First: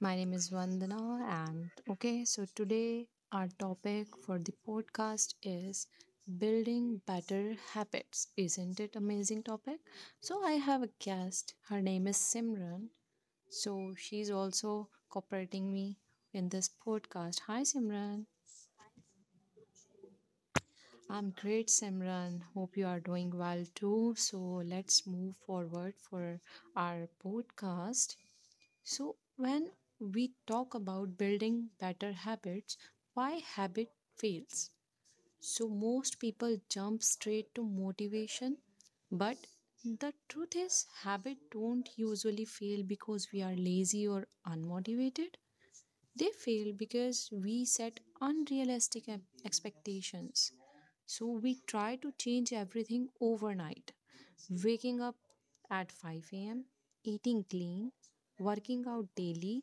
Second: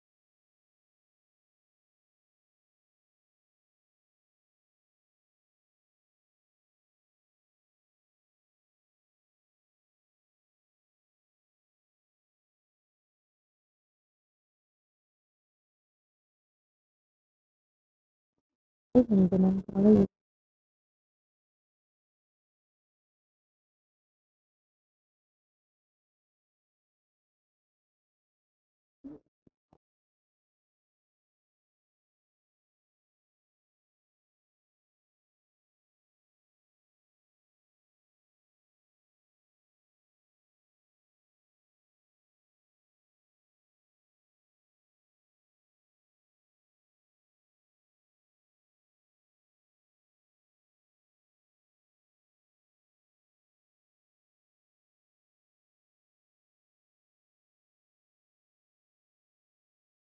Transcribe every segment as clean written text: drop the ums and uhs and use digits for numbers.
My name is Vandana and so today our topic for the podcast is building better habits. Isn't it amazing topic? So I have a guest. Her name is Simran. So she's also cooperating me in this podcast. Hi Simran. I'm great Simran. Hope you are doing well too. So let's move forward for our podcast. So, when we talk about building better habits, why habit fails? So, most people jump straight to motivation, but the truth is, habit don't usually fail because we are lazy or unmotivated. They fail because we set unrealistic expectations. So, we try to change everything overnight waking up at 5 a.m., eating clean, working out daily,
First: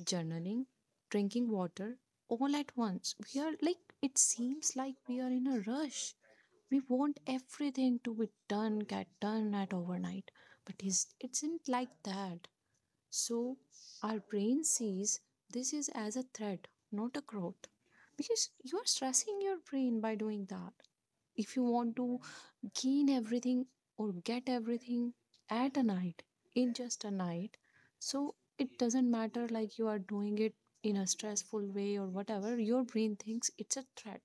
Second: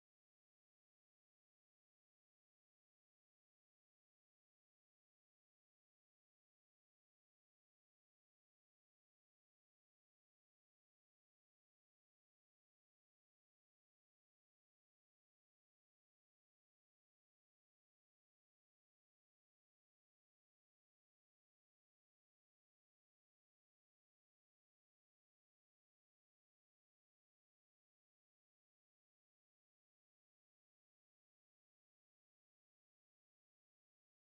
journaling, drinking water all at once. We are like, it seems like we are in a rush. We want everything to be done, get done at overnight. But it isn't like that. So our brain sees this is as a threat, not a growth. Because you are stressing your brain by doing that. If you want to keen everything or get everything at a night in just a night, so it doesn't matter like you are doing it in a stressful way or whatever, your brain thinks it's a threat.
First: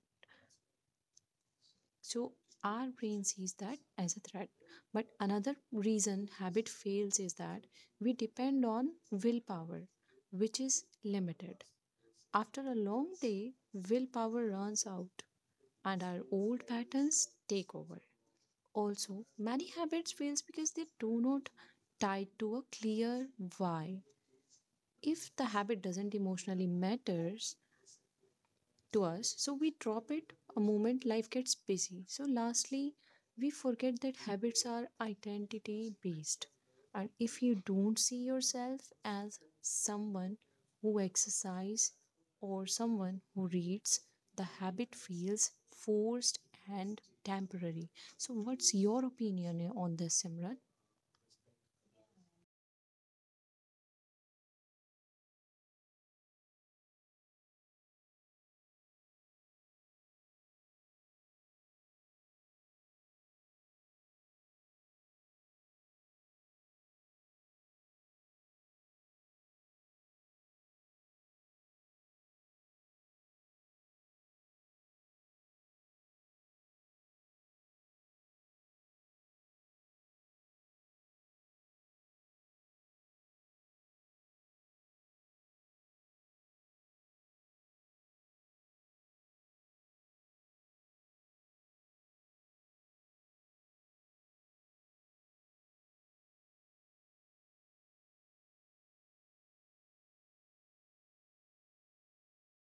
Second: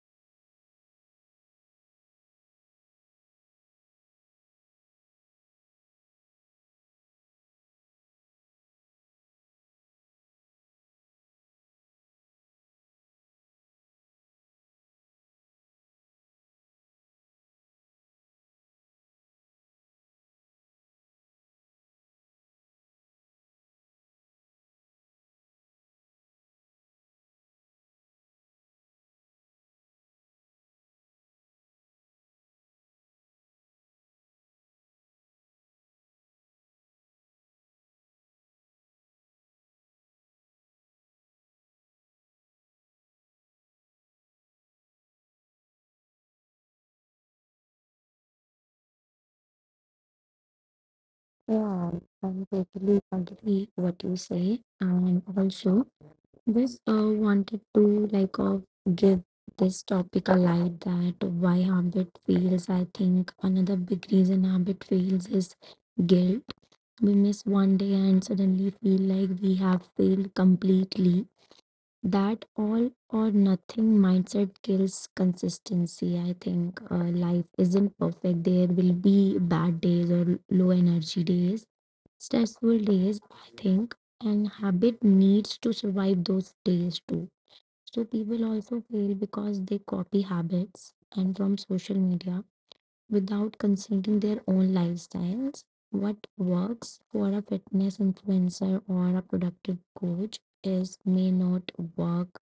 So our brain sees that as a threat, but another reason habit fails is that we depend on willpower, which is limited. After a long day willpower runs out and our old patterns take over. Also, many habits fail because they do not tie to a clear why. If the habit doesn't emotionally matter to us, so we drop it a moment life gets busy. So, lastly, we forget that habits are identity based. And if you don't see yourself as someone who exercises or someone who reads, the habit feels forced and temporary. So, what's your opinion on this, Simran? Yeah, I totally agree what you say, and also this wanted to give this topic a light that why habit fails. I think another big reason habit fails is guilt. We miss one day and suddenly feel like we have failed completely. That all or nothing mindset kills consistency. I think life isn't perfect. There will be bad days or low energy days stressful days, I think, and habit needs to survive those days too. So people also fail because they copy habits and from social media without considering their own lifestyles. What works for a fitness influencer or a productive coach is may not work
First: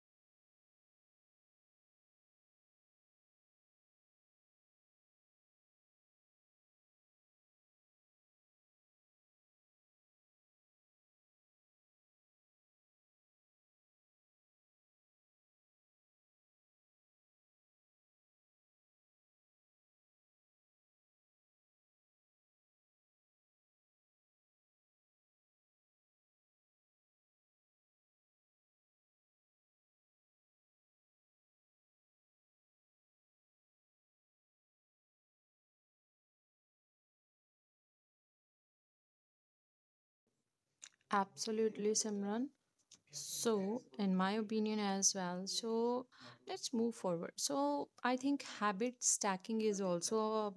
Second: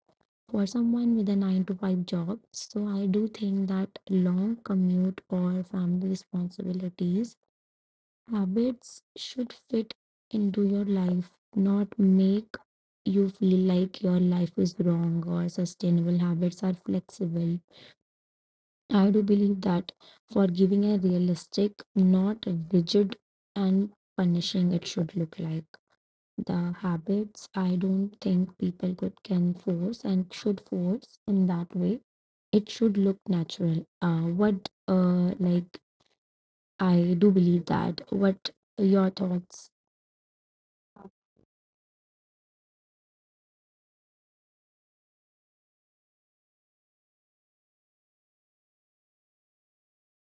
for someone with a 9 to 5 job. So I do think that long commute or family responsibilities habits should fit into your life, not make you feel like your life is wrong or sustainable habits are flexible. I do believe that for giving a realistic, not rigid and punishing it should look like. The habits I don't think people could can force and should force in that way. It should look natural. What like I do believe that. What your thoughts? Absolutely, Simran. So, in my opinion as well, so let's move forward. So, I think habit stacking is also a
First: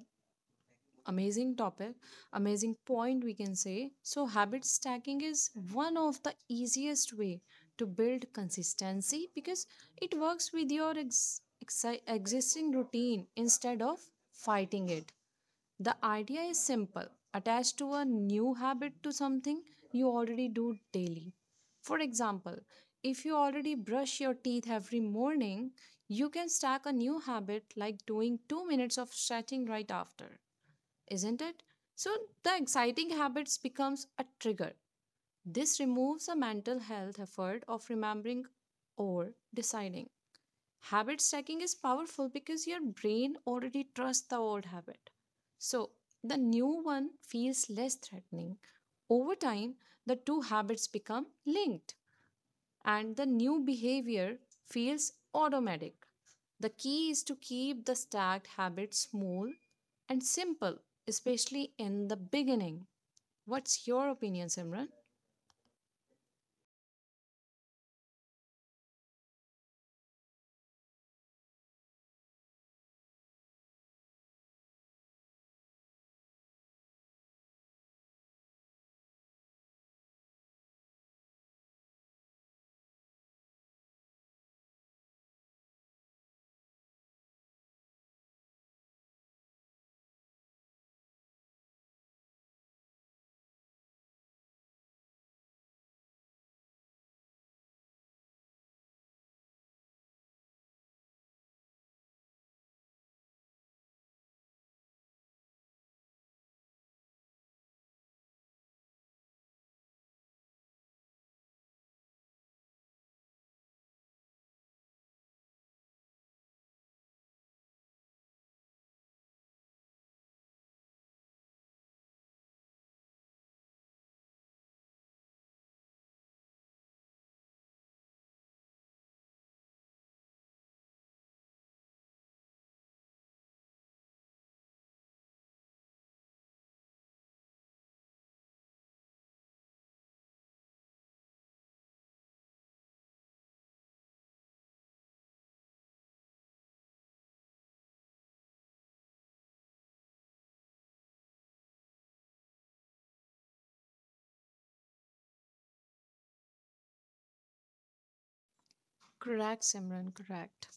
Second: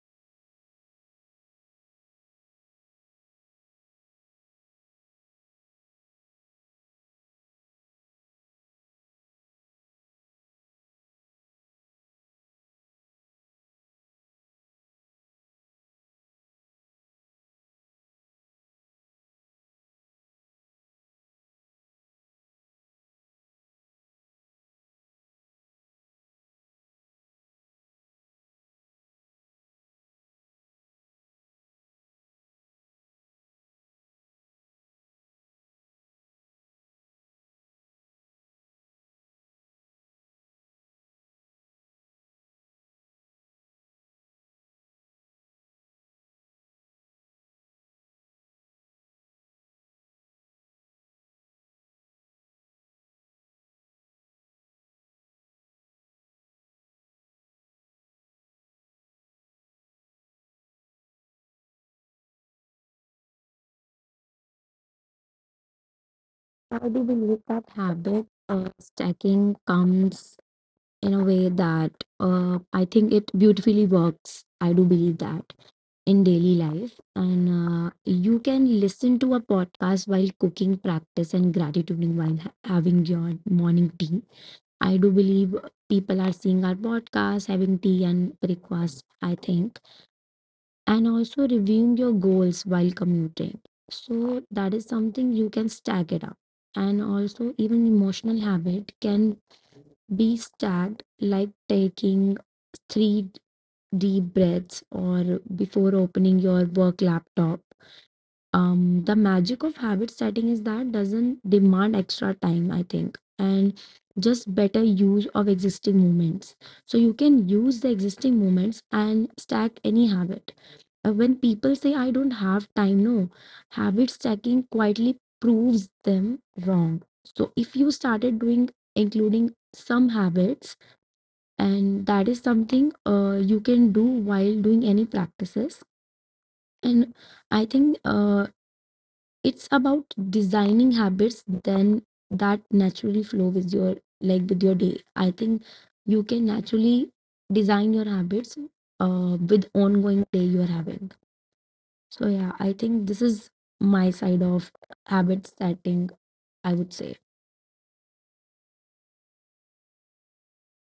amazing topic, amazing point we can say. So, habit stacking is one of the easiest way to build consistency because it works with your existing routine instead of fighting it. The idea is simple: attach to a new habit to something you already do daily. For example, if you already brush your teeth every morning, you can stack a new habit like doing 2 minutes of stretching right after, isn't it? So the exciting habits becomes a trigger. This removes a mental health effort of remembering or deciding. Habit stacking is powerful because your brain already trusts the old habit. So the new one feels less threatening. Over time, the two habits become linked and the new behavior feels automatic. The key is to keep the stacked habit small and simple, especially in the beginning. What's your opinion, Simran? I do believe that habit stacking comes in a way that I think it beautifully works. I do believe that in daily life. And you can listen to a podcast while cooking, practice, and gratituding while having your morning tea. I do believe people are seeing our podcast, having tea and breakfast, I think, and also reviewing your goals while commuting. So that is something you can stack it up. And also even emotional habit can be stacked like taking three deep breaths or before opening your work laptop. The magic of habit setting is that doesn't demand extra time, I think, and just better use of existing moments. So you can use the existing moments and stack any habit. When people say, I don't have time, no, habit stacking quietly proves them wrong. So if you started doing, including some habits, and that is something you can do while doing any practices. And I think it's about designing habits then that naturally flow with your day. I think you can naturally design your habits with ongoing day you are having. So yeah, I think this is my side of habit setting, I would say. Correct, Simran, correct.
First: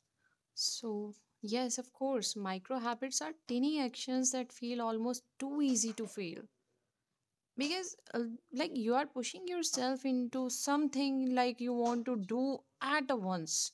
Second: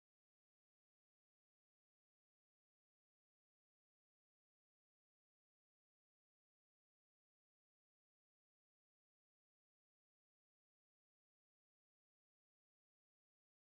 So, yes, of course, micro habits are tiny actions that feel almost too easy to fail because like you are pushing yourself into something like you want to do at once.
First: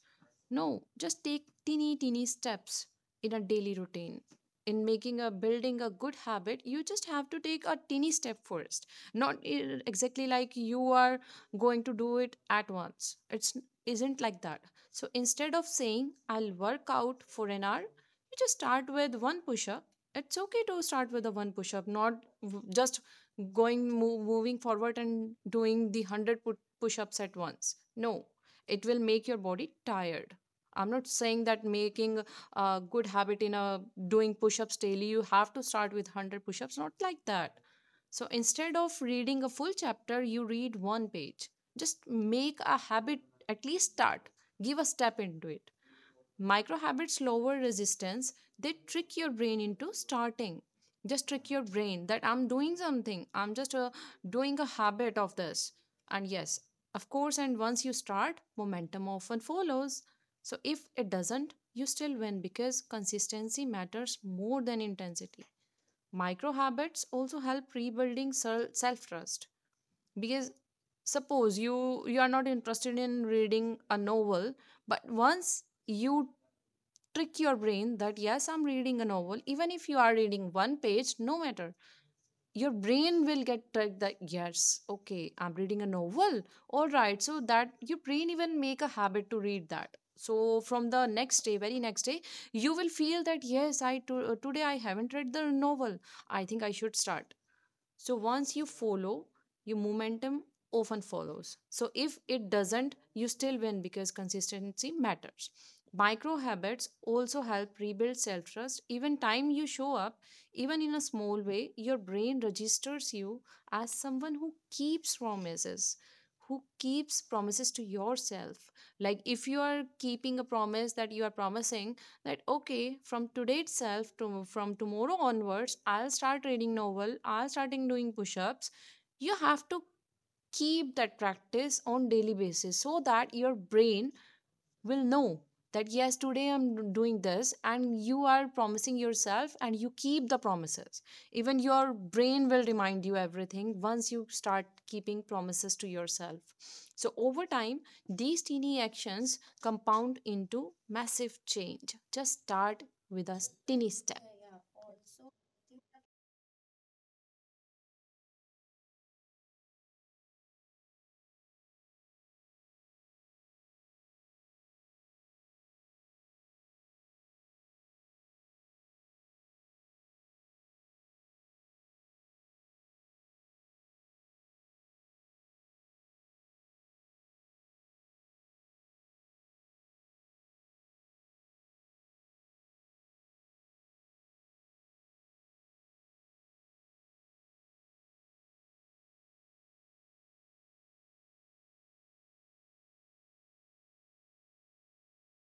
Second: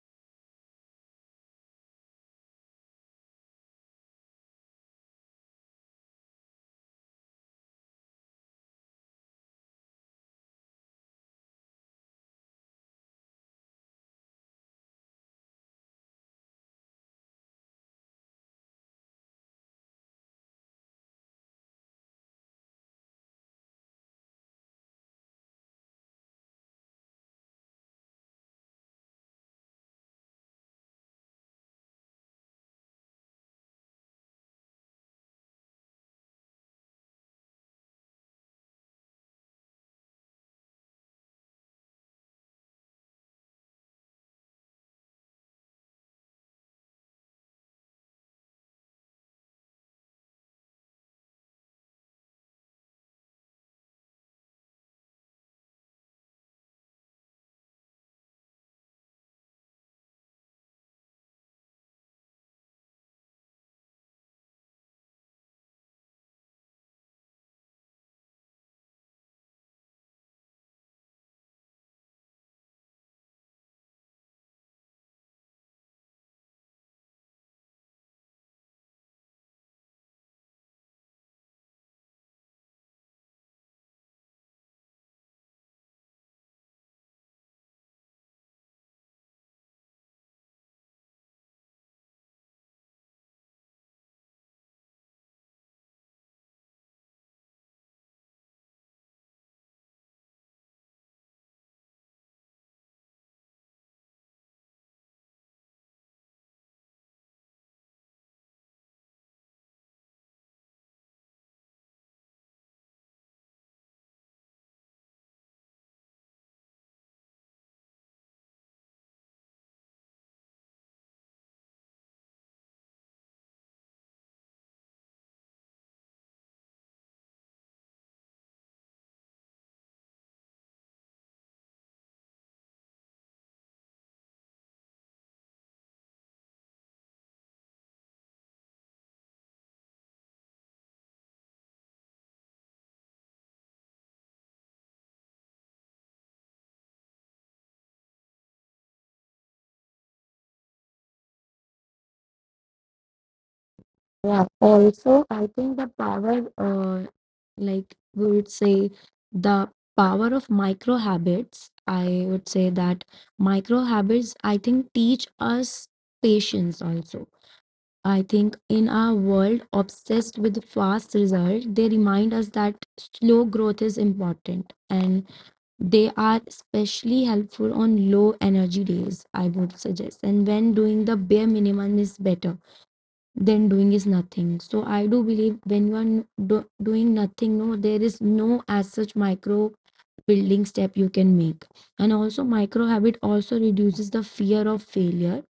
No, just take teeny steps in a daily routine. In making a building a good habit you just have to take a teeny step first, not exactly like you are going to do it at once. It's isn't like that. So instead of saying I'll work out for an hour, you just start with one push up. It's okay to start with a one push up, not just going move moving forward and doing the 100 push-ups at once. No, it will make your body tired. I'm not saying that making a good habit in a doing push-ups daily you have to start with 100 push-ups, not like that. So instead of reading a full chapter you read one page. Just make a habit, at least start, give a step into it. Micro habits lower resistance. They trick your brain into starting. Just trick your brain that I'm doing something. I'm just doing a habit of this. And yes, of course, and once you start, momentum often follows. So if it doesn't, you still win because consistency matters more than intensity. Micro habits also help rebuilding self trust, because suppose you are not interested in reading a novel, but once you trick your brain that yes, I'm reading a novel, even if you are reading one page, no matter. Your brain will get tricked that yes, okay, I'm reading a novel. All right, so that your brain even make a habit to read that. So from the next day, very next day, you will feel that yes, today I haven't read the novel. I think I should start. So once you follow, your momentum often follows. So if it doesn't, you still win because consistency matters. Micro habits also help rebuild self trust. Even time you show up, even in a small way, your brain registers you as someone who keeps promises to yourself. Like if you are keeping a promise that you are promising, that okay, from today itself to from tomorrow onwards I'll start reading novel, I'll starting doing push-ups, you have to keep that practice on daily basis, so that your brain will know that yes, today I'm doing this, and you are promising yourself and you keep the promises. Even your brain will remind you everything once you start keeping promises to yourself. So over time these teeny actions compound into massive change. Just start with a teeny step. Yeah, also, I think like we would say, the power of micro habits. I would say that micro habits, I think, teach us patience also. I think in our world obsessed with fast result, they remind us that slow growth is important and they are especially helpful on low energy days, I would suggest. And when doing the bare minimum is better then doing is nothing. So I do believe when you are doing nothing, no, there is no as such micro building step you can make. And also micro habit also reduces the fear of failure.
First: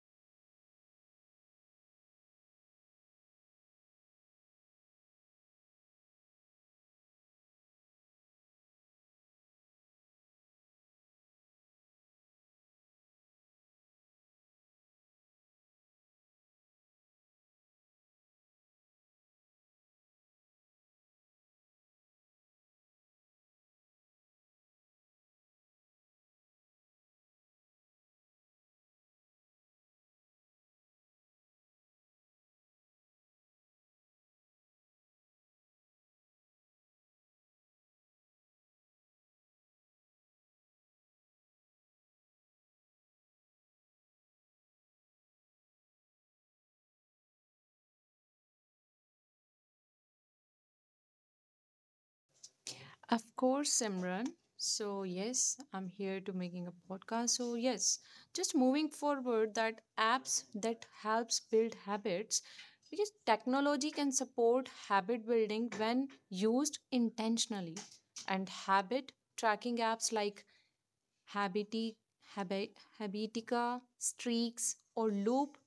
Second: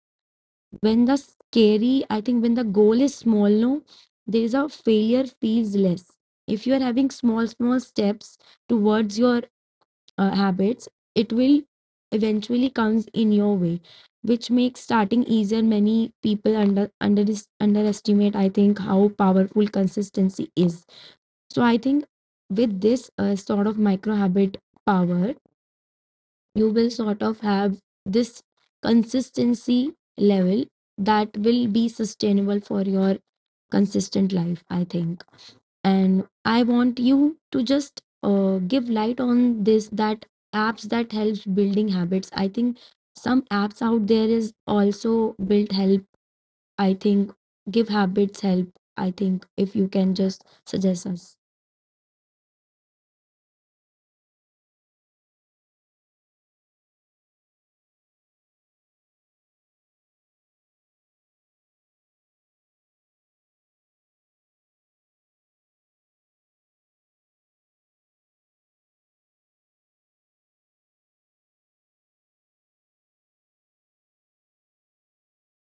When the scary, I think when the goal is small, no, there is a failure feels less. If you are having small, small steps towards your habits, it will eventually comes in your way, which makes starting easier. Many people underestimate, I think, how powerful consistency is. So I think with this sort of micro habit power, you will sort of have this consistency level that will be sustainable for your consistent life. I think, and I want you to just give light on this that apps that helps building habits, I think some apps out there is also built help, I think, give habits help. I think if you can just suggest us. Of course, Simran. So yes, I'm here to making a podcast. So yes, just moving forward that apps that helps build habits, because technology can support habit building when used intentionally. And habit tracking apps like habiti- habi- habitica, streaks, or loop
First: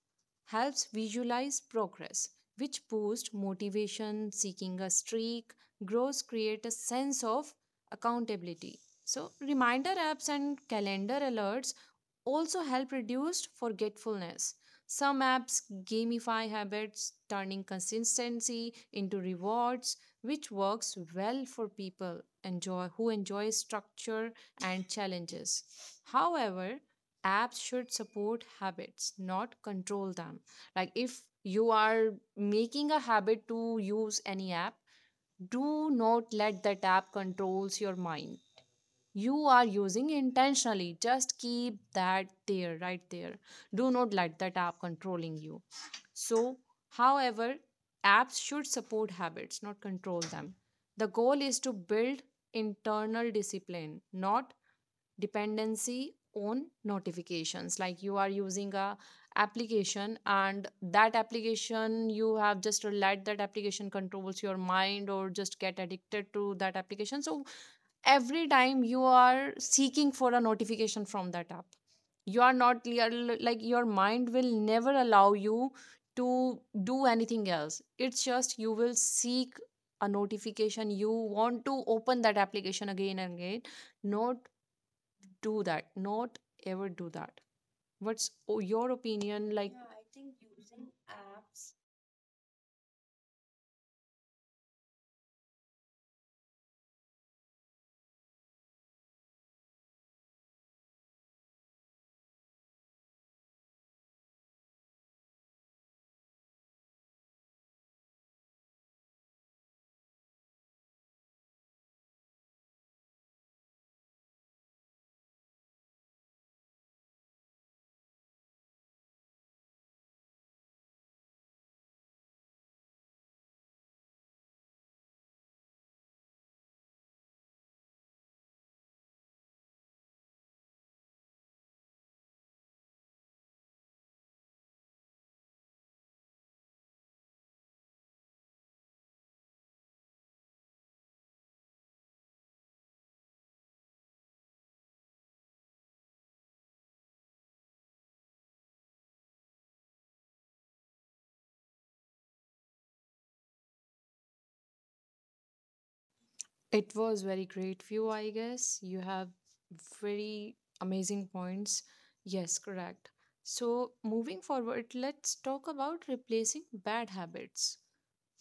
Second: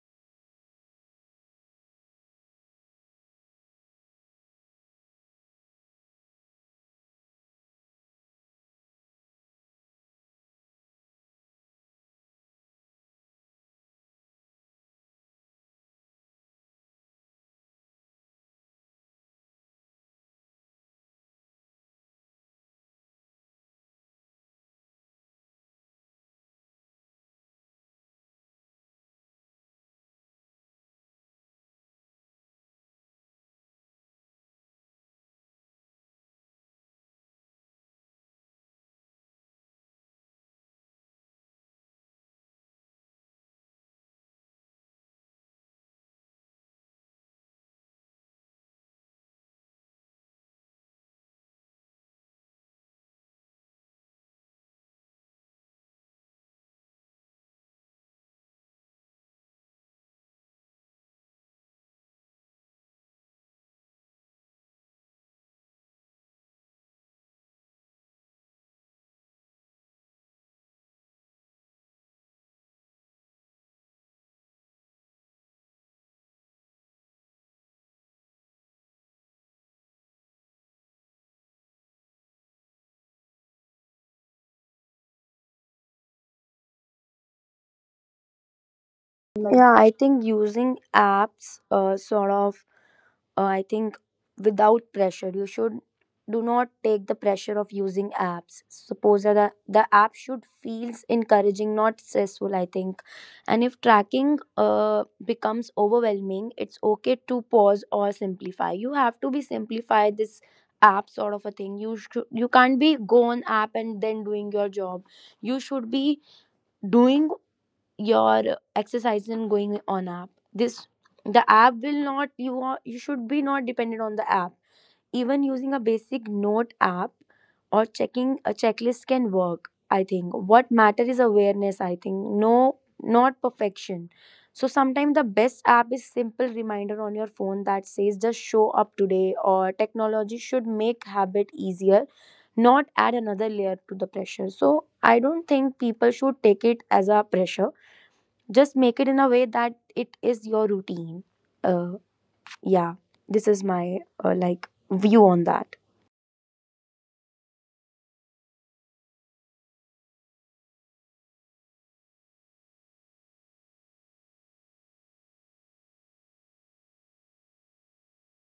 helps visualize progress, which boosts motivation. Seeking a streak grows create a sense of accountability. So, reminder apps and calendar alerts also help reduce forgetfulness. Some apps gamify habits, turning consistency into rewards, which works well for people enjoy who enjoy structure and challenges. However, apps should support habits, not control them. Like if you are making a habit to use any app, do not let that app controls your mind. You are using intentionally. Just keep that there, right there. Do not let that app controlling you. So, however, apps should support habits, not control them. The goal is to build internal discipline, not dependency on notifications. Like you are using a application and that application you have just let that application controls your mind or just get addicted to that application, so every time you are seeking for a notification from that app, you are not you like your mind will never allow you to do anything else. It's just you will seek a notification, you want to open that application again and again. Not do that, not ever do that. What's your opinion, Like, like? yeah, I think using apps sort of I think without pressure. You should do not take the pressure of using apps. Suppose that the app should feels encouraging, not stressful. I think, and if tracking becomes overwhelming, it's okay to pause or simplify. You have to be simplify this app sort of a thing. You should you can't be go on app and then doing your job. You should be doing your exercise and going on app. This the app will not, you are, you should be not dependent on the app. Even using a basic note app or checking a checklist can work. I think what matter is awareness, I think, no, not perfection. So sometimes the best app is simple reminder on your phone that says just show up today or technology should make habit easier, not add another layer to the pressure. So I don't think people should take it as a pressure, just make it in a way that it is your routine. uh yeah, this is my uh, like view on that. It was very great view, I guess. You have very amazing points. Yes, correct. So, moving forward, let's talk about replacing bad habits,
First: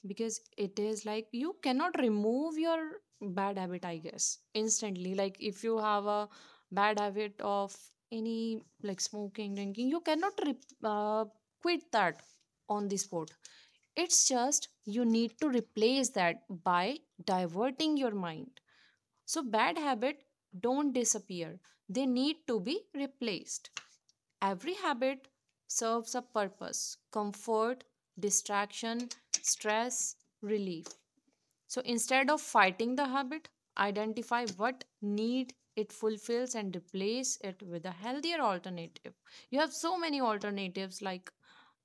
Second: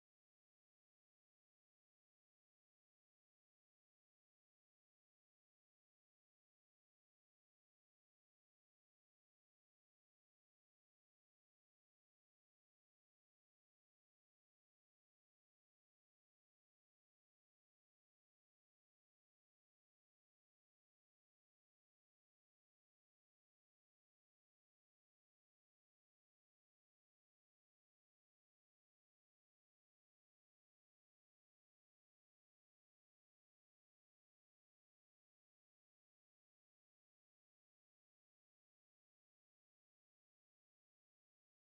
because it is like you cannot remove your bad habit, I guess, instantly. Like, if you have a bad habit of any like smoking, drinking, you cannot quit that on the spot. It's just you need to replace that by diverting your mind. So bad habit don't disappear. They need to be replaced. Every habit serves a purpose: comfort, distraction, stress, relief. So instead of fighting the habit, identify what need it fulfills and replace it with a healthier alternative. You have so many alternatives. Like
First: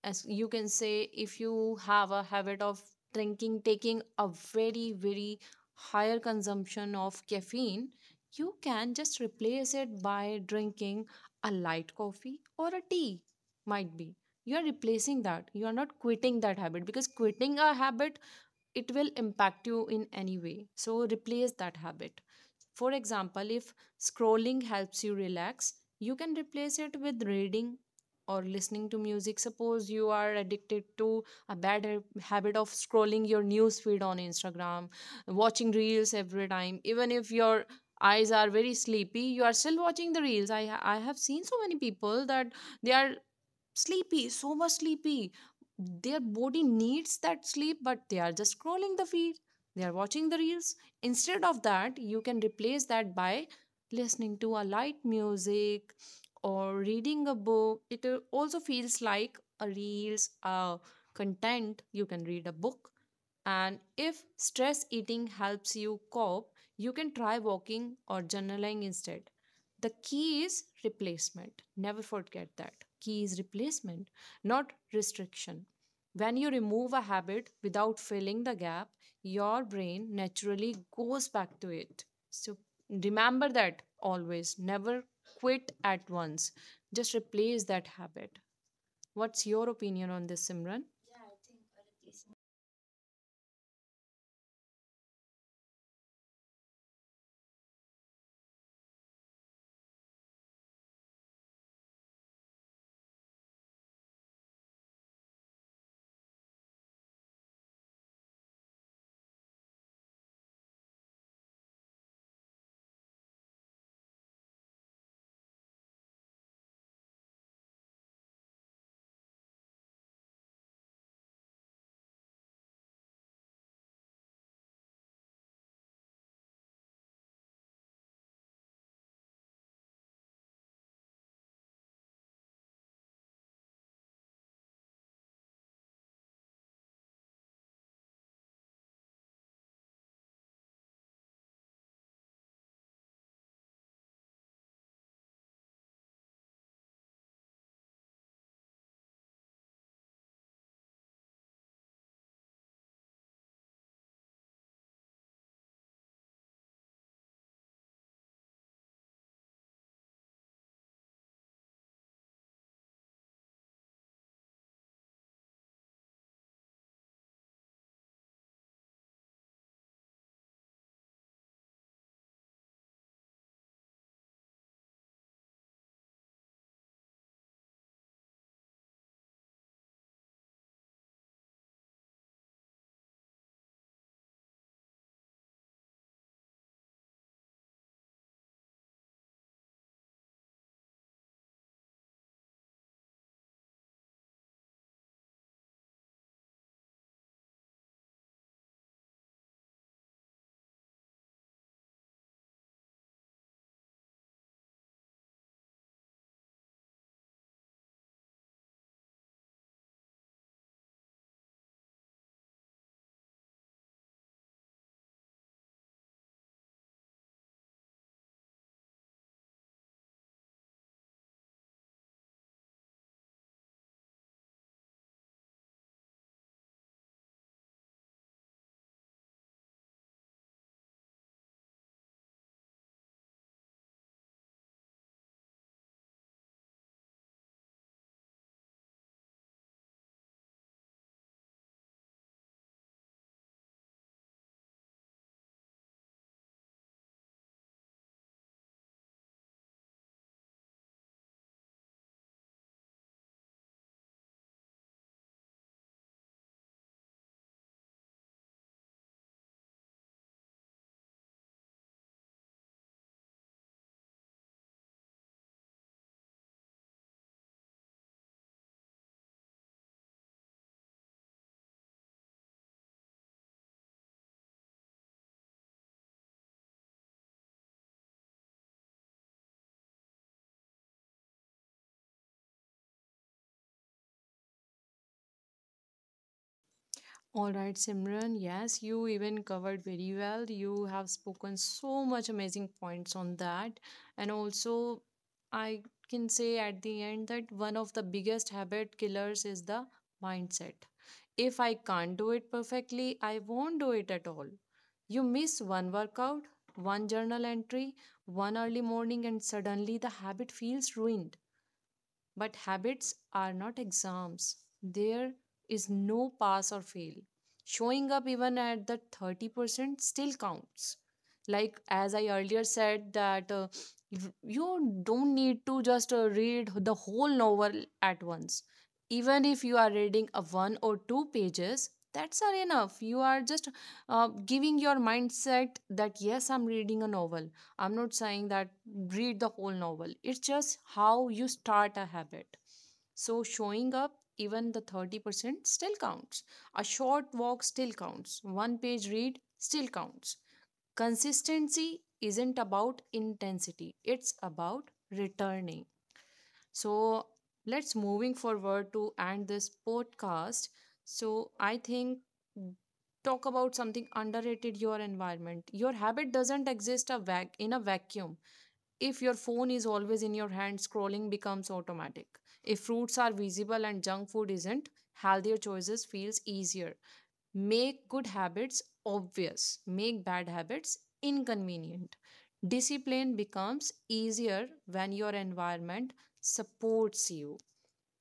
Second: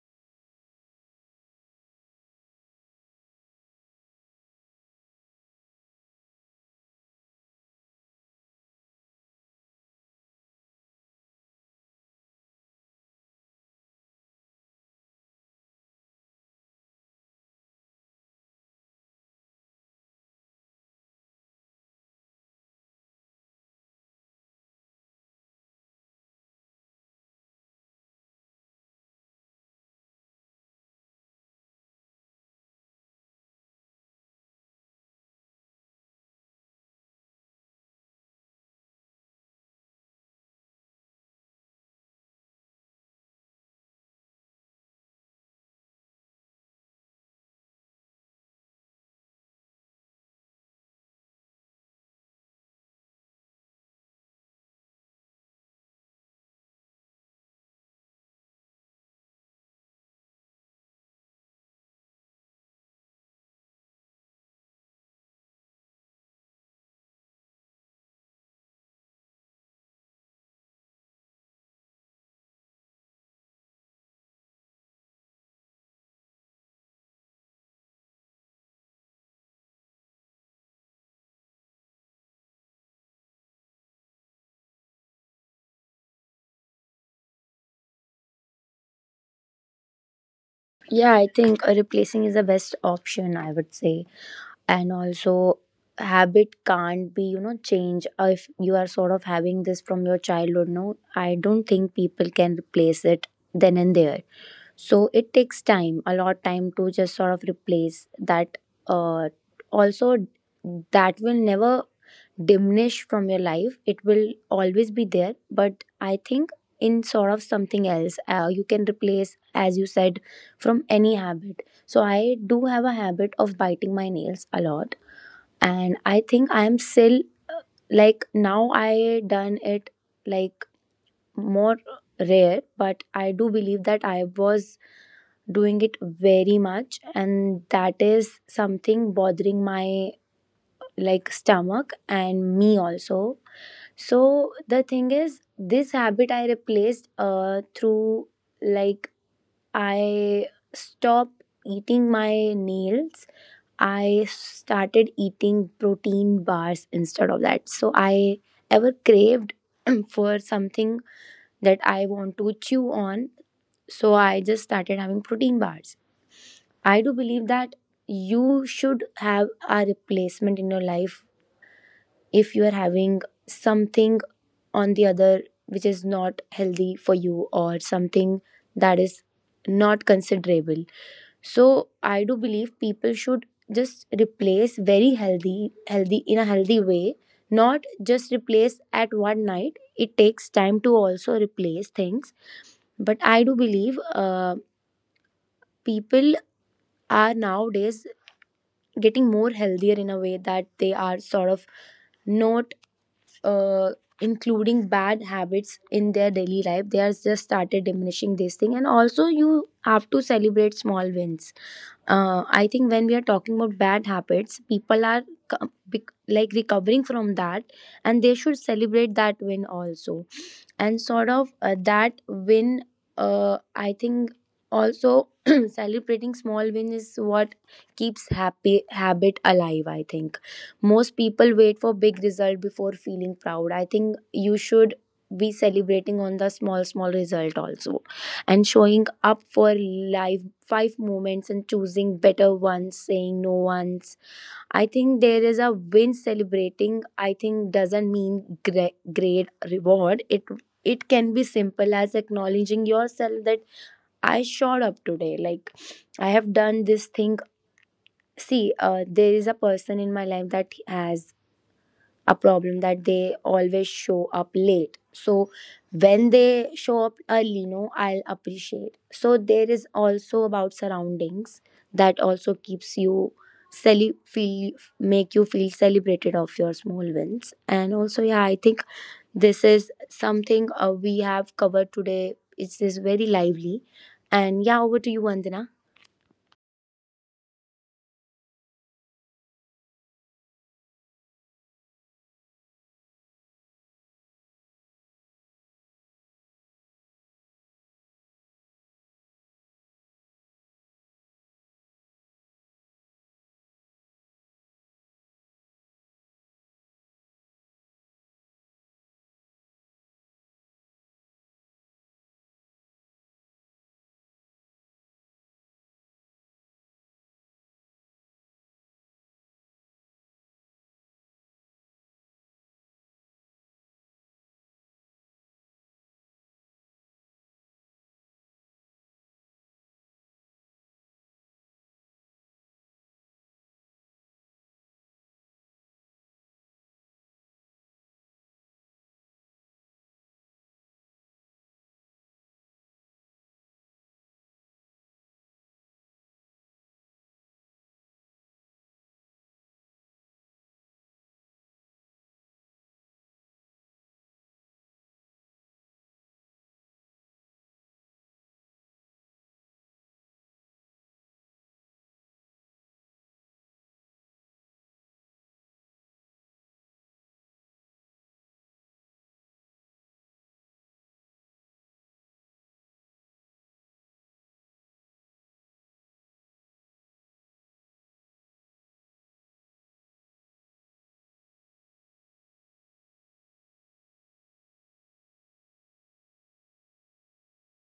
as you can say, if you have a habit of drinking taking a very higher consumption of caffeine, you can just replace it by drinking a light coffee or a tea might be. You are replacing that, you are not quitting that habit, because quitting a habit, it will impact you in any way. So replace that habit. For example, if scrolling helps you relax, you can replace it with reading or listening to music. Suppose you are addicted to a bad habit of scrolling your news feed on Instagram, watching reels every time. Even if your eyes are very sleepy you are still watching the reels. I have seen so many people that they are sleepy, so much sleepy. Their body needs that sleep, but they are just scrolling the feed. They are watching the reels. Instead of that, you can replace that by listening to a light music or reading a book. It also feels like a reels, a content. You can read a book. And if stress eating helps you cope, you can try walking or journaling instead. The key is replacement. Never forget that key is replacement, not restriction. When you remove a habit without filling the gap, your brain naturally goes back to it. So remember that always. Never quit at once. Just replace that habit. What's your opinion on this, Yeah, Simran? I think replacing is the best option, I would say. And also, habit can't be, you know, change. If you are sort of having this from your childhood, no, I don't think people can replace it then and there. So it takes time, a lot time to just sort of replace that. Uh, also, that will never diminish from your life. It will always be there, but I think in sort of something else you can replace, as you said, from any habit. So I do have a habit of biting my nails a lot, and I think I am still like now I done it, like more rare, but I do believe that I was doing it very much, and that is something bothering my like stomach and me also. So the thing is this habit I replaced through like I stopped eating my nails. I started eating protein bars instead of that, so I ever craved for something that I want to chew on, so I just started having protein bars. I do believe that you should have a replacement in your life if you are having something on the other which is not healthy for you or something that is not considerable. So I do believe people should just replace very healthy, healthy in a healthy way, not just replace at one night. It takes time to also replace things, but I do believe people are nowadays getting more healthier in a way that they are sort of not uh, including bad habits in their daily life. They are just started diminishing this thing, and also you have to celebrate small wins. I think when we are talking about bad habits, people are like recovering from that, and they should celebrate that win also. And sort of that win, I think also celebrating small win is what keeps happy habit alive. I think most people wait for big result before feeling proud. I think you should be celebrating on the small small result also, and showing up for life five moments and choosing better ones saying no ones. I think there is a win celebrating, I think, doesn't mean great reward. It can be simple as acknowledging yourself that I showed up today, like I have done this thing. See, there is a person in my life that has a problem that they always show up late, so when they show up early, no, I'll appreciate. So there is also about surroundings that also keeps you cele- feel make you feel celebrated of your small wins. And also, yeah, I think this is something we have covered today. It is very lively, and yeah, over to you, Vandana. All right, Simran. Yes, you even covered very well. You have spoken so much amazing points on that. And also, I can say at the end that one of the biggest habit killers is the mindset. If I can't do it perfectly, I won't do it at all. You miss one workout, one journal entry, one early morning, and suddenly the habit feels ruined. But habits are not exams. There is no pass or fail. Showing up even at the 30% still counts. Like as I earlier said that you don't need to just read the whole novel at once. Even if you are reading a one or two pages, that's are enough. You are just giving your mindset that yes, I'm reading a novel. I'm not saying that read the whole novel. It's just how you start a habit. So showing up, even the 30% still counts. A short walk still counts. One page read still counts. Consistency isn't about intensity, it's about returning. So let's moving forward to end this podcast. So I think talk about something underrated: your environment. Your habit doesn't exist a in a vacuum. If your phone is always in your hand, scrolling becomes automatic. If fruits are visible and junk food isn't, healthier choices feels easier. Make good habits obvious. Make bad habits inconvenient. Discipline becomes easier when your environment supports you.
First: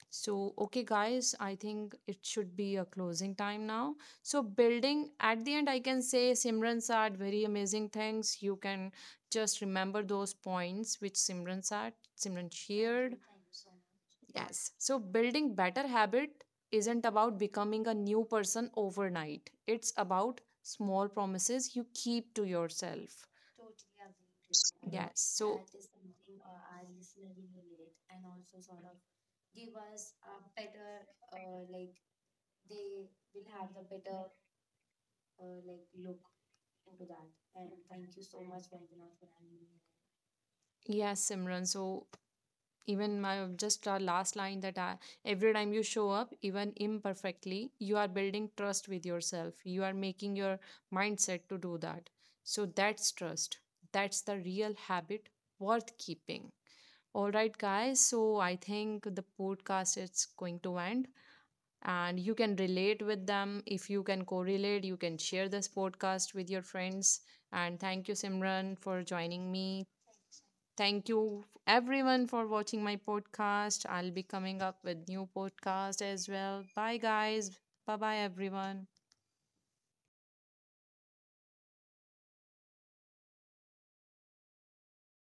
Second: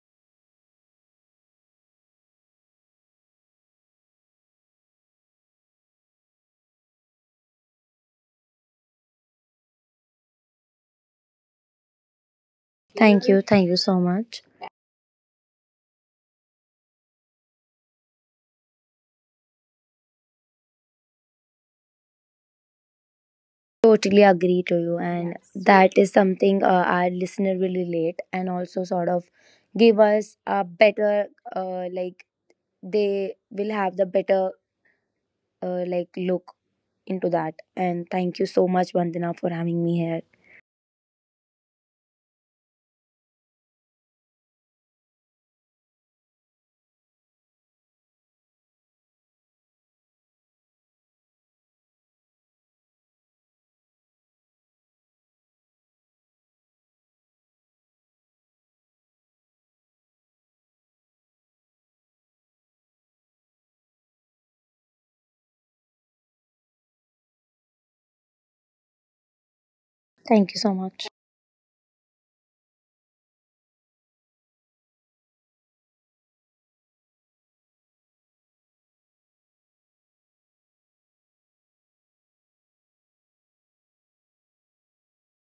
So, okay, guys, I think it should be a closing time now. So, building at the end, I can say Simran said very amazing things. You can just remember those points which Simran said, Simran shared. Thank you, thank you so much. Yes. So building better habit isn't about becoming a new person overnight. It's about small promises you keep to yourself. Totally agree to you, Yes. and yes, So that is something our listener will relate and also sort of give us a better, uh, like they will have the better, look into that. And thank you so much, Vandana, for having me here. yes, Simran. So even my just our last line that I, every time you show up, even imperfectly, you are building trust with yourself. You are making your mindset to do that. So that's trust. That's the real habit worth keeping. All right, guys. So I think the podcast is going to end, and you can relate with them. If you can correlate, you can share this podcast with your friends. And thank you, Simran, for joining me. Thank you so much. Thank you everyone for watching my podcast. I'll be coming up with new podcast as well. Bye guys. Bye everyone.